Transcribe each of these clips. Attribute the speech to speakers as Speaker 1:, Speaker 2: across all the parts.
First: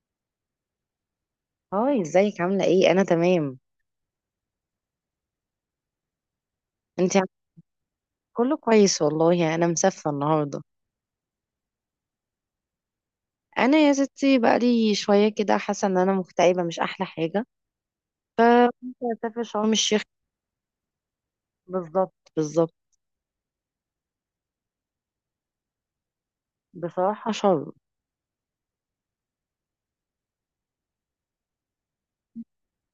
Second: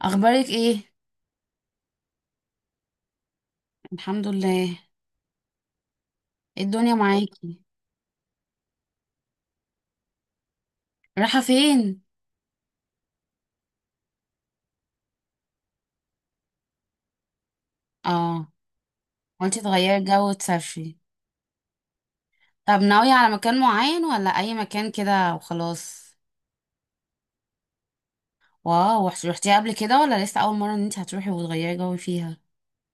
Speaker 1: اخبارك ايه؟
Speaker 2: هاي ازيك؟ عاملة ايه؟ انا تمام.
Speaker 1: الحمد لله. إيه الدنيا
Speaker 2: انت عم-
Speaker 1: معاكي؟
Speaker 2: كله كويس والله، يعني انا مسافة النهاردة.
Speaker 1: رايحه فين؟
Speaker 2: انا يا ستي بقالي شوية كده حاسة ان انا مكتئبة، مش احلى حاجة.
Speaker 1: اه.
Speaker 2: كنت هسافر
Speaker 1: قلتي
Speaker 2: شرم
Speaker 1: تغيري
Speaker 2: الشيخ.
Speaker 1: الجو وتسافري؟
Speaker 2: بالظبط بالظبط.
Speaker 1: طب ناويه على مكان معين ولا اي مكان كده وخلاص؟
Speaker 2: بصراحة شرم.
Speaker 1: واو، رحتي قبل كده ولا لسه اول مره ان انت هتروحي وتغيري جو فيها؟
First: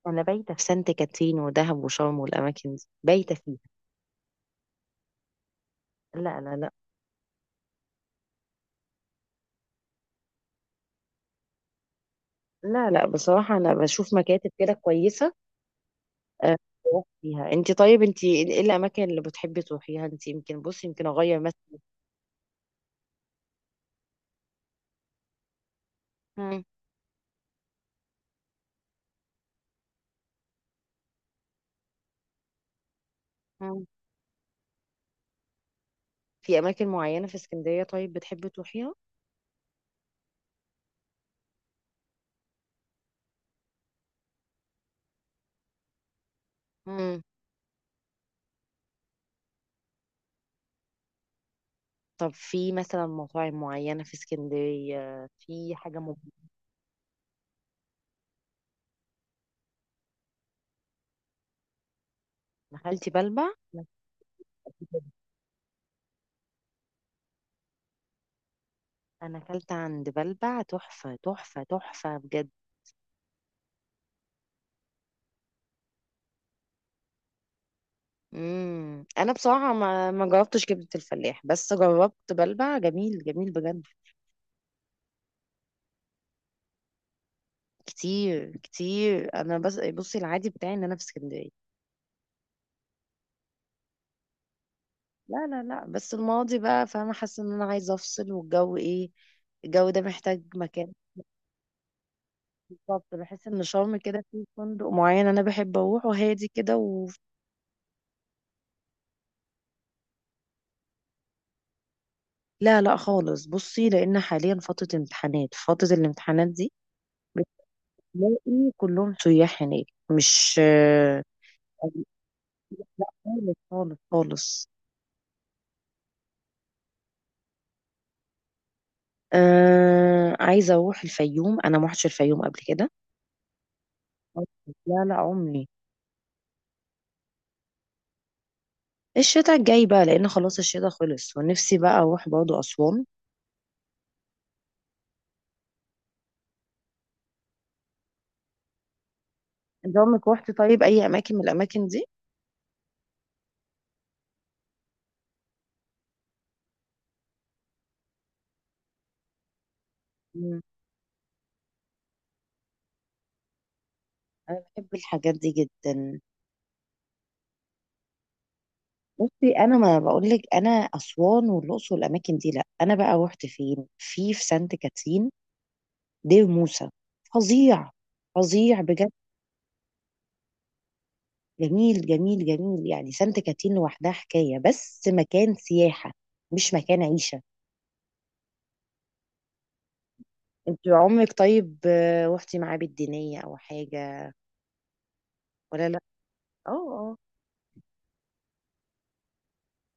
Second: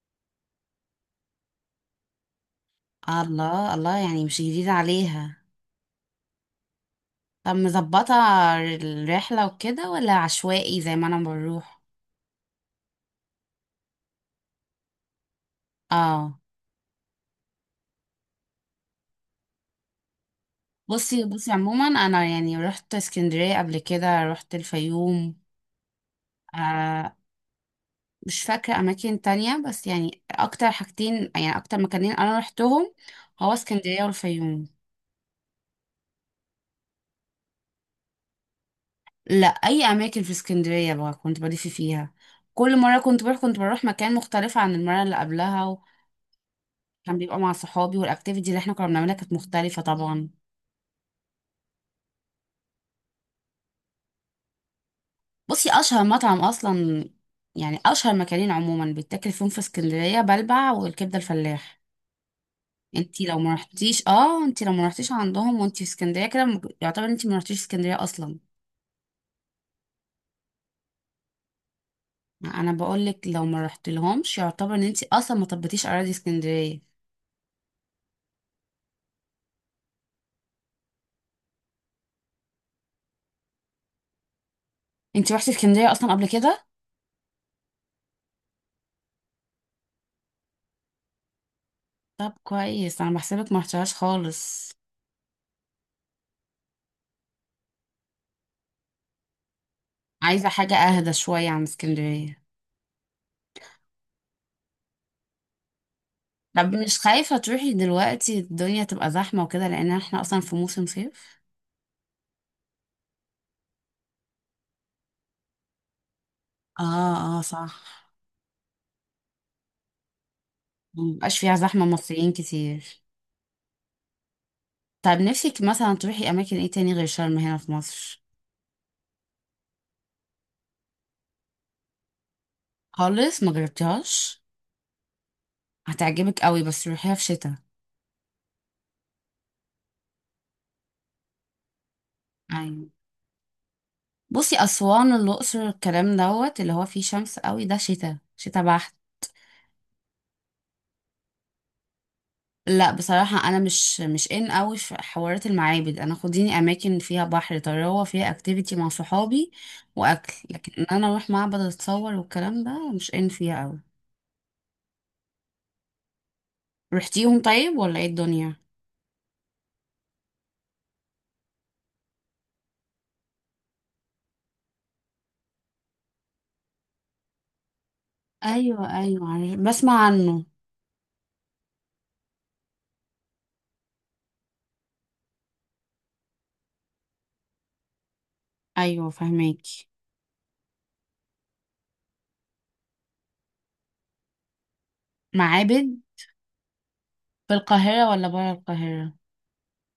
Speaker 2: انا بايتة في سانت كاترين ودهب وشرم، والاماكن دي بايتة فيها.
Speaker 1: الله الله، يعني مش جديده عليها.
Speaker 2: لا لا لا.
Speaker 1: طب مظبطه الرحله وكده، ولا عشوائي زي ما انا بروح؟
Speaker 2: لا لا، بصراحة انا بشوف مكاتب كده كويسة.
Speaker 1: اه.
Speaker 2: أه، بروح فيها. انت طيب، انت ايه الاماكن اللي بتحبي تروحيها؟ انت يمكن، بصي يمكن
Speaker 1: بصي
Speaker 2: اغير
Speaker 1: بصي،
Speaker 2: مثلا.
Speaker 1: عموما انا يعني رحت اسكندريه قبل كده، رحت الفيوم.
Speaker 2: مم،
Speaker 1: آه. مش فاكرة أماكن تانية، بس يعني أكتر حاجتين، يعني أكتر مكانين أنا روحتهم، هو
Speaker 2: مم.
Speaker 1: اسكندرية والفيوم.
Speaker 2: في اماكن معينة في اسكندرية طيب بتحبي تروحيها؟
Speaker 1: لا، أي أماكن في اسكندرية بقى كنت بلف فيها. كل مرة كنت بروح، كنت بروح مكان مختلف عن المرة اللي قبلها. وكان
Speaker 2: مم.
Speaker 1: بيبقى مع صحابي، والأكتيفيتي اللي احنا كنا بنعملها كانت مختلفة طبعا.
Speaker 2: طب في مثلا مطاعم معينة في اسكندرية،
Speaker 1: بصي،
Speaker 2: في حاجة
Speaker 1: أشهر مطعم أصلا، يعني أشهر مكانين عموما بيتاكل فيهم في اسكندرية، بلبع والكبدة الفلاح.
Speaker 2: أنا أكلت بلبع.
Speaker 1: انتي لو ما رحتيش عندهم وانتي في اسكندريه كده، يعتبر انتي ما رحتيش اسكندريه اصلا.
Speaker 2: أنا أكلت عند بلبع، تحفة تحفة تحفة بجد.
Speaker 1: انا بقول لك لو ما رحت لهمش، يعتبر ان انت اصلا ما طبتيش اراضي اسكندريه.
Speaker 2: أنا بصراحة ما جربتش كبدة الفلاح، بس جربت بلبع، جميل جميل بجد.
Speaker 1: انت رحتي اسكندريه اصلا قبل كده؟
Speaker 2: كتير كتير. أنا بس بصي، العادي بتاعي إن أنا في اسكندرية.
Speaker 1: طب كويس، انا بحسبك ما رحتهاش خالص.
Speaker 2: لا لا لا، بس الماضي بقى، فأنا حاسة إن أنا عايزة أفصل، والجو إيه، الجو ده محتاج
Speaker 1: عايزه حاجه
Speaker 2: مكان.
Speaker 1: اهدى شويه عن اسكندريه؟
Speaker 2: بالظبط، بحس ان شرم كده، في فندق معين انا بحب اروحه هادي
Speaker 1: طب
Speaker 2: كده
Speaker 1: مش خايفه تروحي دلوقتي الدنيا تبقى زحمه وكده، لان احنا اصلا في موسم صيف؟
Speaker 2: لا لا خالص، بصي لان حاليا فتره الامتحانات دي
Speaker 1: اه، اه، صح.
Speaker 2: تلاقي كلهم سياح هناك. مش
Speaker 1: مبقاش فيها زحمه مصريين كتير؟
Speaker 2: خالص خالص خالص.
Speaker 1: طب نفسك مثلا تروحي اماكن ايه تاني غير شرم هنا في مصر؟
Speaker 2: عايزه اروح الفيوم، انا ما رحتش الفيوم قبل كده.
Speaker 1: خالص، ما جربتيهاش؟
Speaker 2: لا لا، عمري.
Speaker 1: هتعجبك قوي، بس روحيها في شتاء.
Speaker 2: الشتاء الجاي بقى، لان خلاص الشتاء خلص، ونفسي بقى اروح برضه
Speaker 1: أيوة.
Speaker 2: اسوان.
Speaker 1: بصي، أسوان الأقصر الكلام دوت اللي هو فيه شمس قوي ده، شتاء شتاء بحت.
Speaker 2: انت عمرك روحتي طيب اي اماكن من الاماكن دي؟
Speaker 1: لا، بصراحة أنا مش إن قوي في حوارات المعابد، أنا خديني أماكن فيها بحر طراوة، فيها أكتيفيتي مع صحابي وأكل،
Speaker 2: مم.
Speaker 1: لكن إن أنا أروح معبد أتصور والكلام ده مش إن فيها قوي.
Speaker 2: انا بحب الحاجات دي جدا.
Speaker 1: رحتيهم طيب ولا إيه الدنيا؟
Speaker 2: بصي، انا ما بقول لك، انا اسوان والاقصر والاماكن دي لا، انا بقى رحت فين؟ في سانت كاترين، دير موسى. فظيع. فظيع
Speaker 1: أيوة،
Speaker 2: بجد.
Speaker 1: أيوة، بسمع عنه.
Speaker 2: جميل جميل جميل، يعني سانت كاترين لوحدها حكايه، بس مكان سياحه، مش مكان عيشه.
Speaker 1: أيوة، فهماكي.
Speaker 2: انت عمرك طيب، رحتي معابد دينيه او حاجه
Speaker 1: معابد.
Speaker 2: ولا لا؟ اه اه.
Speaker 1: في القاهرة ولا برا القاهرة؟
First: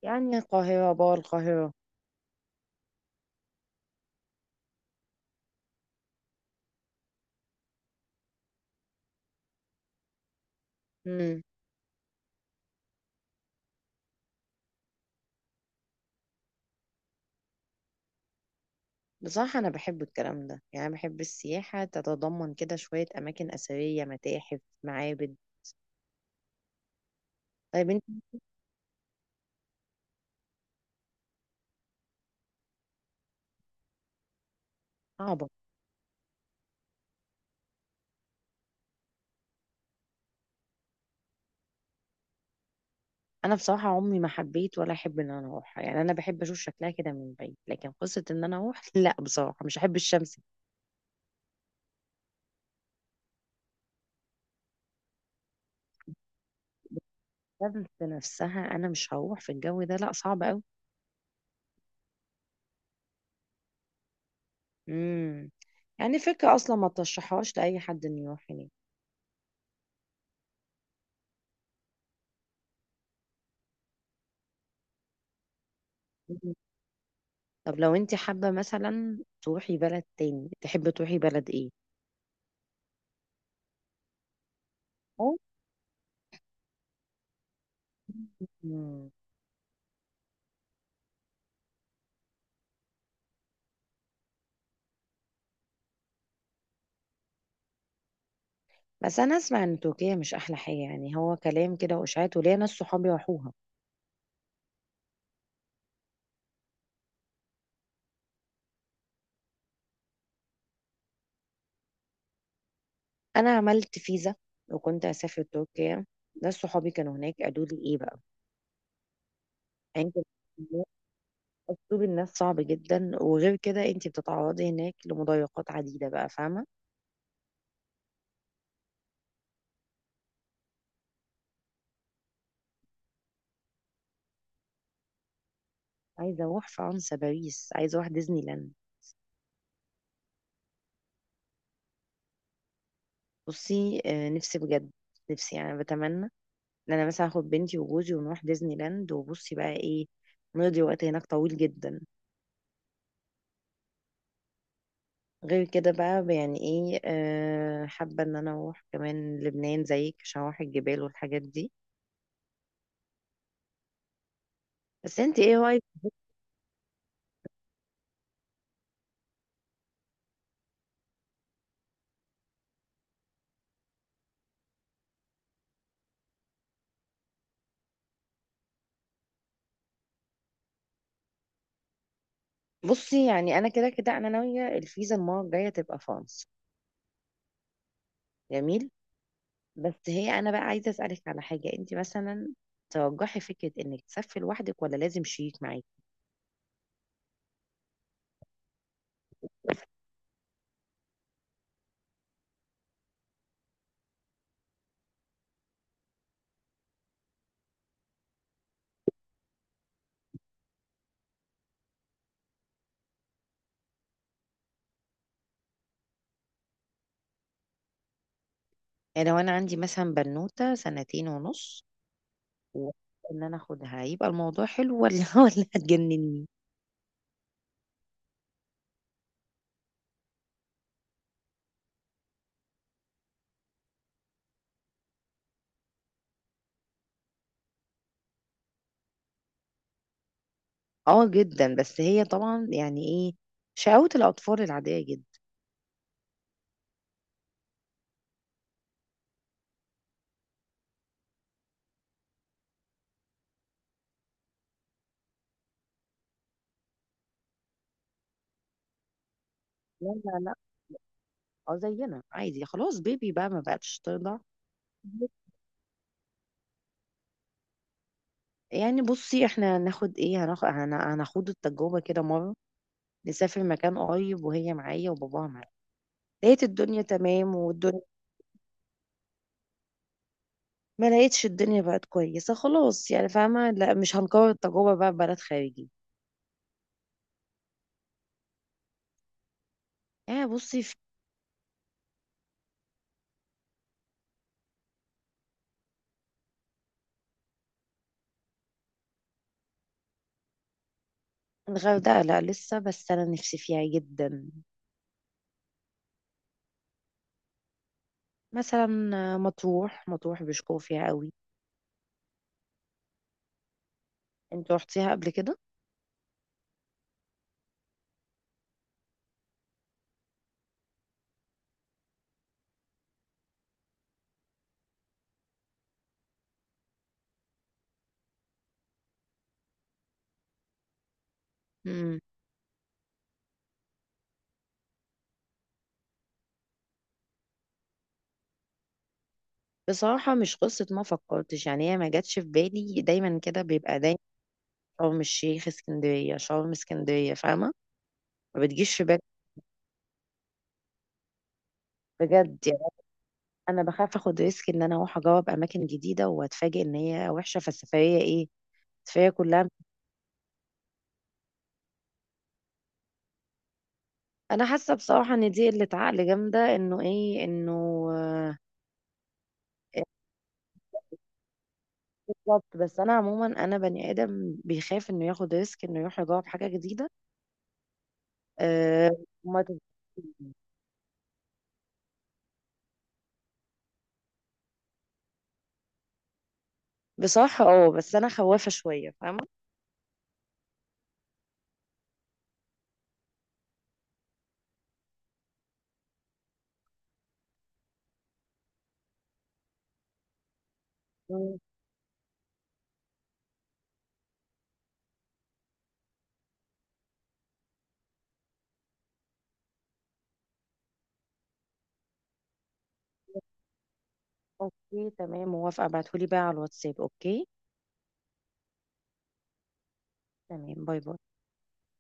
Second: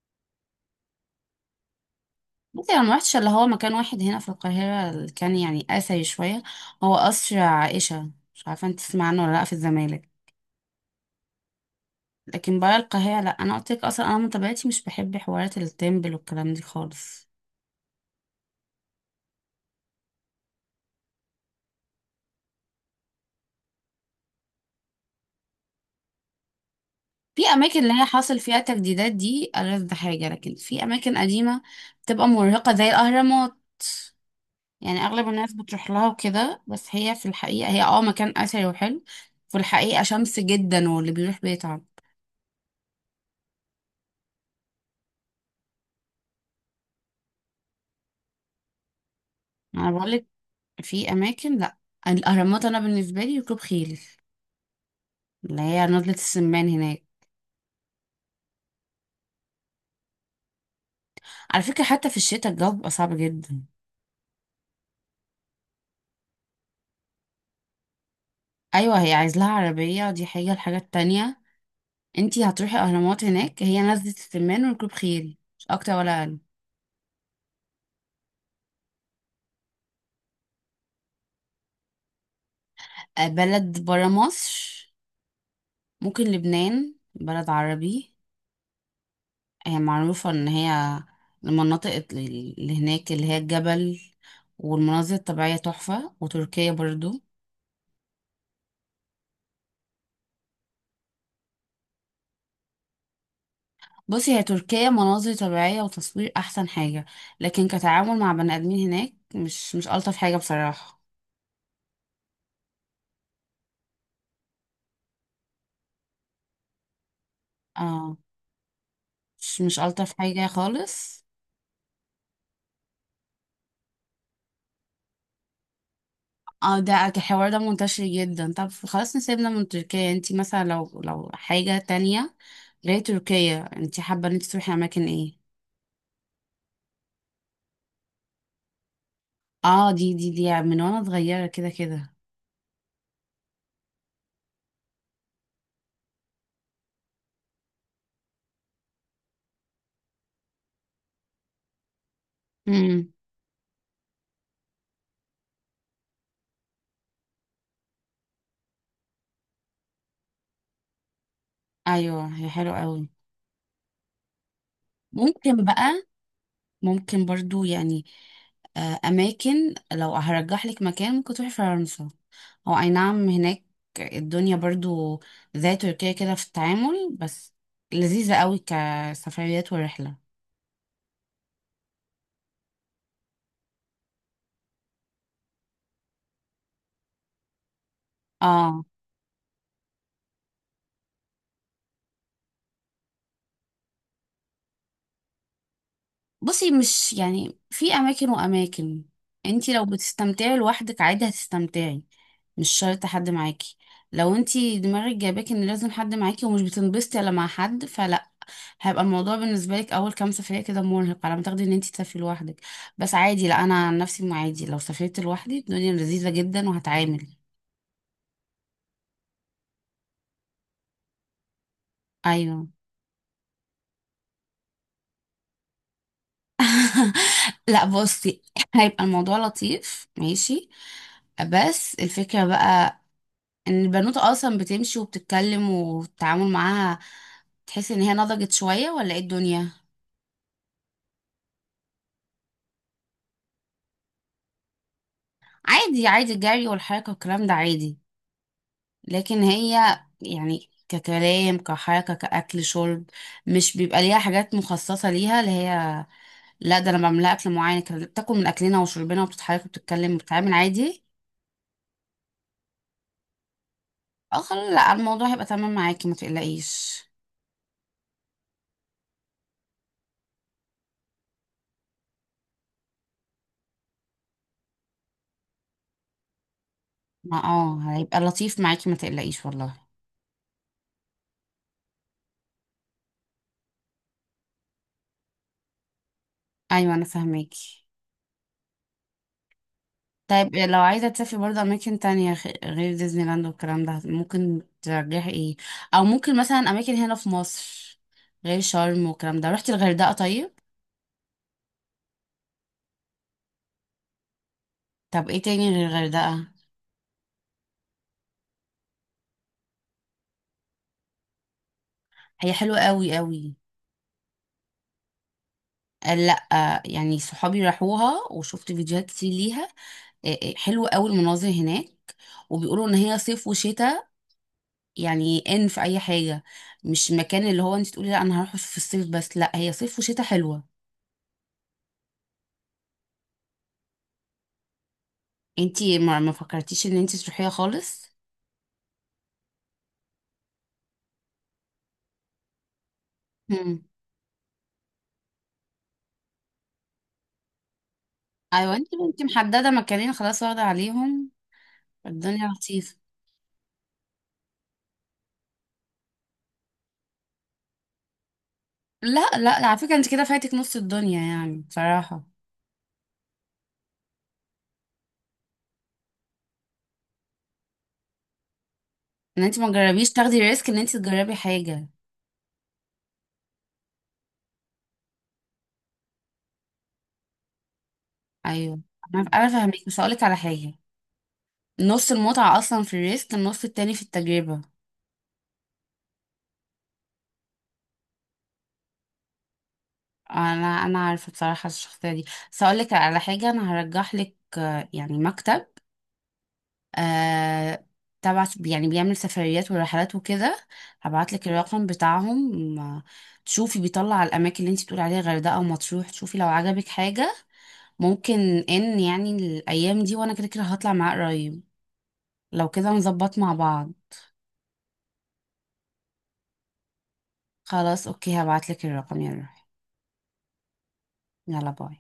Speaker 2: يعني القاهره بقى، القاهره.
Speaker 1: بصي، انا ما رحتش اللي هو مكان واحد هنا في القاهره اللي كان يعني اثري شويه. هو قصر عائشه، مش عارفه انت تسمع عنه ولا لا، في الزمالك.
Speaker 2: امم.
Speaker 1: لكن برا القاهره لا، انا قلت لك اصلا، انا من طبيعتي مش بحب حوارات التمبل والكلام دي خالص.
Speaker 2: بصراحه انا بحب الكلام ده، يعني بحب السياحه تتضمن كده شويه اماكن اثريه، متاحف، معابد.
Speaker 1: في اماكن اللي
Speaker 2: طيب.
Speaker 1: هي حاصل فيها تجديدات دي ألذ حاجه، لكن في اماكن قديمه بتبقى مرهقه زي الاهرامات. يعني اغلب
Speaker 2: صعبة.
Speaker 1: الناس بتروح لها وكده، بس هي في الحقيقه هي مكان اثري وحلو. في الحقيقه شمس جدا، واللي بيروح بيتعب.
Speaker 2: أنا بصراحة عمري ما حبيت ولا أحب إن أنا أروحها، يعني أنا بحب أشوف شكلها كده من بعيد، لكن قصة إن أنا أروح لا بصراحة مش
Speaker 1: انا
Speaker 2: أحب
Speaker 1: بقولك،
Speaker 2: الشمس.
Speaker 1: في اماكن، لا. الاهرامات انا بالنسبه لي ركوب خيل، اللي هي نضلة السمان هناك.
Speaker 2: الشمس نفسها أنا مش هروح في الجو ده، لا صعب أوي.
Speaker 1: على فكره، حتى في الشتاء الجو بيبقى صعب جدا.
Speaker 2: امم. يعني فكرة أصلا ما ترشحهاش لأي حد إنه يروح هناك.
Speaker 1: ايوه، هي عايز لها عربيه دي حاجه، الحاجه التانية، انتي هتروحي اهرامات هناك هي نزلة السمان وركوب خيل، مش اكتر ولا اقل.
Speaker 2: مم. طب لو أنت حابة مثلا تروحي بلد تاني، تحبي تروحي بلد إيه؟
Speaker 1: بلد برا مصر؟
Speaker 2: أو.
Speaker 1: ممكن لبنان، بلد عربي.
Speaker 2: مم.
Speaker 1: هي معروفه ان هي المناطق اللي هناك اللي هي الجبل والمناظر الطبيعيه تحفه، وتركيا برضو.
Speaker 2: بس أنا أسمع إن تركيا مش أحلى حاجة، يعني هو كلام كده وإشاعات، وليا ناس صحابي راحوها.
Speaker 1: بصي، هي تركيا مناظر طبيعية وتصوير أحسن حاجة، لكن كتعامل مع بني آدمين هناك مش ألطف حاجة بصراحة.
Speaker 2: انا عملت فيزا، وكنت اسافر تركيا. ناس صحابي كانوا هناك قالوا لي ايه
Speaker 1: اه،
Speaker 2: بقى.
Speaker 1: مش
Speaker 2: يعني
Speaker 1: ألطف
Speaker 2: انت،
Speaker 1: حاجة خالص.
Speaker 2: اسلوب الناس صعب جدا، وغير كده انت بتتعرضي هناك لمضايقات عديده، بقى فاهمه.
Speaker 1: اه، ده الحوار ده منتشر جدا، طب خلاص نسيبنا من تركيا، انتي مثلا لو حاجة تانية غير تركيا، انتي حابة ان انتي تروحي أماكن ايه؟
Speaker 2: عايزه اروح فرنسا، باريس، عايزه اروح ديزني لاند.
Speaker 1: اه، دي من وانا صغيرة كده كده.
Speaker 2: بصي، نفسي بجد. نفسي يعني بتمنى ان انا مثلا اخد بنتي وجوزي ونروح ديزني لاند، وبصي بقى ايه، نقضي وقت هناك طويل جدا.
Speaker 1: امم.
Speaker 2: غير كده بقى، يعني ايه، حابه ان انا اروح كمان لبنان زيك، عشان اروح الجبال والحاجات دي.
Speaker 1: ايوه، هي حلوة قوي.
Speaker 2: بس انت ايه؟
Speaker 1: ممكن بقى، ممكن برضو يعني، اماكن لو هرجح لك مكان ممكن تروحي فرنسا. هو اي نعم، هناك الدنيا برضو زي تركيا كده في التعامل، بس لذيذة قوي كسفريات ورحلة.
Speaker 2: بصي، يعني انا كده كده انا ناويه الفيزا المره الجايه تبقى فرنسا.
Speaker 1: اه،
Speaker 2: جميل. بس هي، انا بقى عايزه اسالك على حاجه، انت مثلا ترجحي فكره انك تسافري لوحدك ولا لازم شريك معاكي؟
Speaker 1: بصي، مش يعني، في اماكن واماكن. انتي لو بتستمتعي لوحدك عادي هتستمتعي، مش شرط حد معاكي. لو انتي دماغك جايباك ان لازم حد معاكي ومش بتنبسطي الا مع حد فلا، هيبقى الموضوع بالنسبه لك اول كام سفريه كده مرهق على ما تاخدي ان انت تسافري لوحدك. بس عادي، لا انا عن نفسي، ما عادي لو سافرت لوحدي الدنيا لذيذه جدا وهتعامل.
Speaker 2: يعني لو انا عندي مثلا بنوته سنتين ونص،
Speaker 1: ايوه.
Speaker 2: وان انا اخدها، يبقى الموضوع حلو ولا ولا هتجنني؟
Speaker 1: لا بصي، هيبقى الموضوع لطيف ماشي، بس الفكره بقى ان البنوتة اصلا بتمشي وبتتكلم، والتعامل معاها تحس ان هي نضجت شويه ولا ايه الدنيا؟
Speaker 2: اه جدا، بس هي طبعا يعني ايه، شقاوة الاطفال العاديه جدا.
Speaker 1: عادي عادي، الجري والحركه والكلام ده عادي. لكن هي يعني ككلام كحركة كأكل شرب، مش بيبقى ليها حاجات مخصصة ليها، اللي هي لا، ده أنا بعملها أكل معين كده، بتاكل من أكلنا وشربنا وبتتحرك
Speaker 2: لا
Speaker 1: وبتتكلم
Speaker 2: لا
Speaker 1: وبتتعامل
Speaker 2: لا.
Speaker 1: عادي.
Speaker 2: اه، زينا عادي، خلاص بيبي بقى ما بقتش ترضع.
Speaker 1: اه خلاص، لا الموضوع هيبقى تمام معاكي ما تقلقيش.
Speaker 2: يعني بصي احنا هناخد ايه، هناخد التجربة كده مرة، نسافر مكان قريب وهي معايا وباباها معايا، لقيت الدنيا
Speaker 1: ما
Speaker 2: تمام والدنيا،
Speaker 1: هيبقى لطيف معاكي ما تقلقيش والله.
Speaker 2: ما لقيتش الدنيا بقت كويسة خلاص، يعني فاهمة لا مش هنكرر التجربة بقى في بلد خارجي.
Speaker 1: أيوة، أنا فاهماكي.
Speaker 2: يعني
Speaker 1: طيب، لو
Speaker 2: بصي في
Speaker 1: عايزة تسافري برضه أماكن تانية غير ديزني لاند والكلام ده، ممكن ترجحي ايه؟ أو ممكن مثلا أماكن هنا في مصر غير شرم والكلام ده، رحتي الغردقة طيب؟
Speaker 2: الغردقة، لا لسه، بس أنا نفسي فيها جدا.
Speaker 1: طب ايه تاني غير الغردقة؟
Speaker 2: مثلا مطروح، مطروح بيشكروا فيها قوي.
Speaker 1: هي حلوة قوي قوي.
Speaker 2: انت رحتيها قبل كده؟
Speaker 1: قال لا، يعني صحابي راحوها وشفت فيديوهات كتير ليها. إيه إيه، حلوة قوي المناظر هناك. وبيقولوا ان هي صيف وشتاء، يعني ان في اي حاجة، مش مكان اللي هو انت تقولي لا انا هروح في الصيف بس، لا هي صيف وشتاء حلوة.
Speaker 2: مم.
Speaker 1: انت ما فكرتيش ان انت تروحيها خالص؟
Speaker 2: بصراحة مش قصة ما فكرتش، يعني هي ما جاتش في بالي، دايما كده
Speaker 1: مم.
Speaker 2: بيبقى دايما شرم الشيخ اسكندرية، شرم اسكندرية، فاهمة. ما
Speaker 1: ايوه، انت
Speaker 2: بتجيش في بالي،
Speaker 1: انت محددة مكانين خلاص واخدة عليهم. الدنيا
Speaker 2: بجد يعني،
Speaker 1: لطيفة.
Speaker 2: انا بخاف اخد ريسك ان انا اروح اجرب اماكن جديدة واتفاجئ ان هي وحشة، فالسفرية ايه،
Speaker 1: لا،
Speaker 2: السفرية
Speaker 1: لا،
Speaker 2: كلها.
Speaker 1: على فكرة انت كده فاتك نص الدنيا يعني بصراحة،
Speaker 2: انا حاسة بصراحة ان دي قلة عقل جامدة، انه ايه انه آه،
Speaker 1: ان انت ما تجربيش تاخدي ريسك ان انت تجربي حاجه.
Speaker 2: بالظبط. بس انا عموما انا بني ادم بيخاف انه ياخد ريسك، انه يروح يجرب حاجة جديدة.
Speaker 1: ايوه،
Speaker 2: أه.
Speaker 1: انا
Speaker 2: وما
Speaker 1: فاهمك، مش هقولك على
Speaker 2: تبقاش-
Speaker 1: حاجه. نص المتعه اصلا في الريسك، النص التاني في التجربه.
Speaker 2: بصراحة بس انا خوافة شوية، فاهمة.
Speaker 1: انا عارفه بصراحه الشخصيه دي. بس هقولك على حاجه، انا هرجح لك يعني مكتب، آه تبع يعني بيعمل سفريات ورحلات وكده. هبعت لك
Speaker 2: مم.
Speaker 1: الرقم بتاعهم. تشوفي بيطلع الاماكن اللي انت بتقولي عليها غردقه ومطروح، تشوفي لو عجبك حاجه. ممكن ان يعني الايام دي وانا كده كده هطلع معاه قريب، لو كده نظبط مع بعض.
Speaker 2: اوكي تمام، موافقة، ابعتهولي بقى على الواتساب. اوكي
Speaker 1: خلاص، اوكي، هبعتلك الرقم يا روحي.
Speaker 2: تمام، باي باي.
Speaker 1: يلا باي.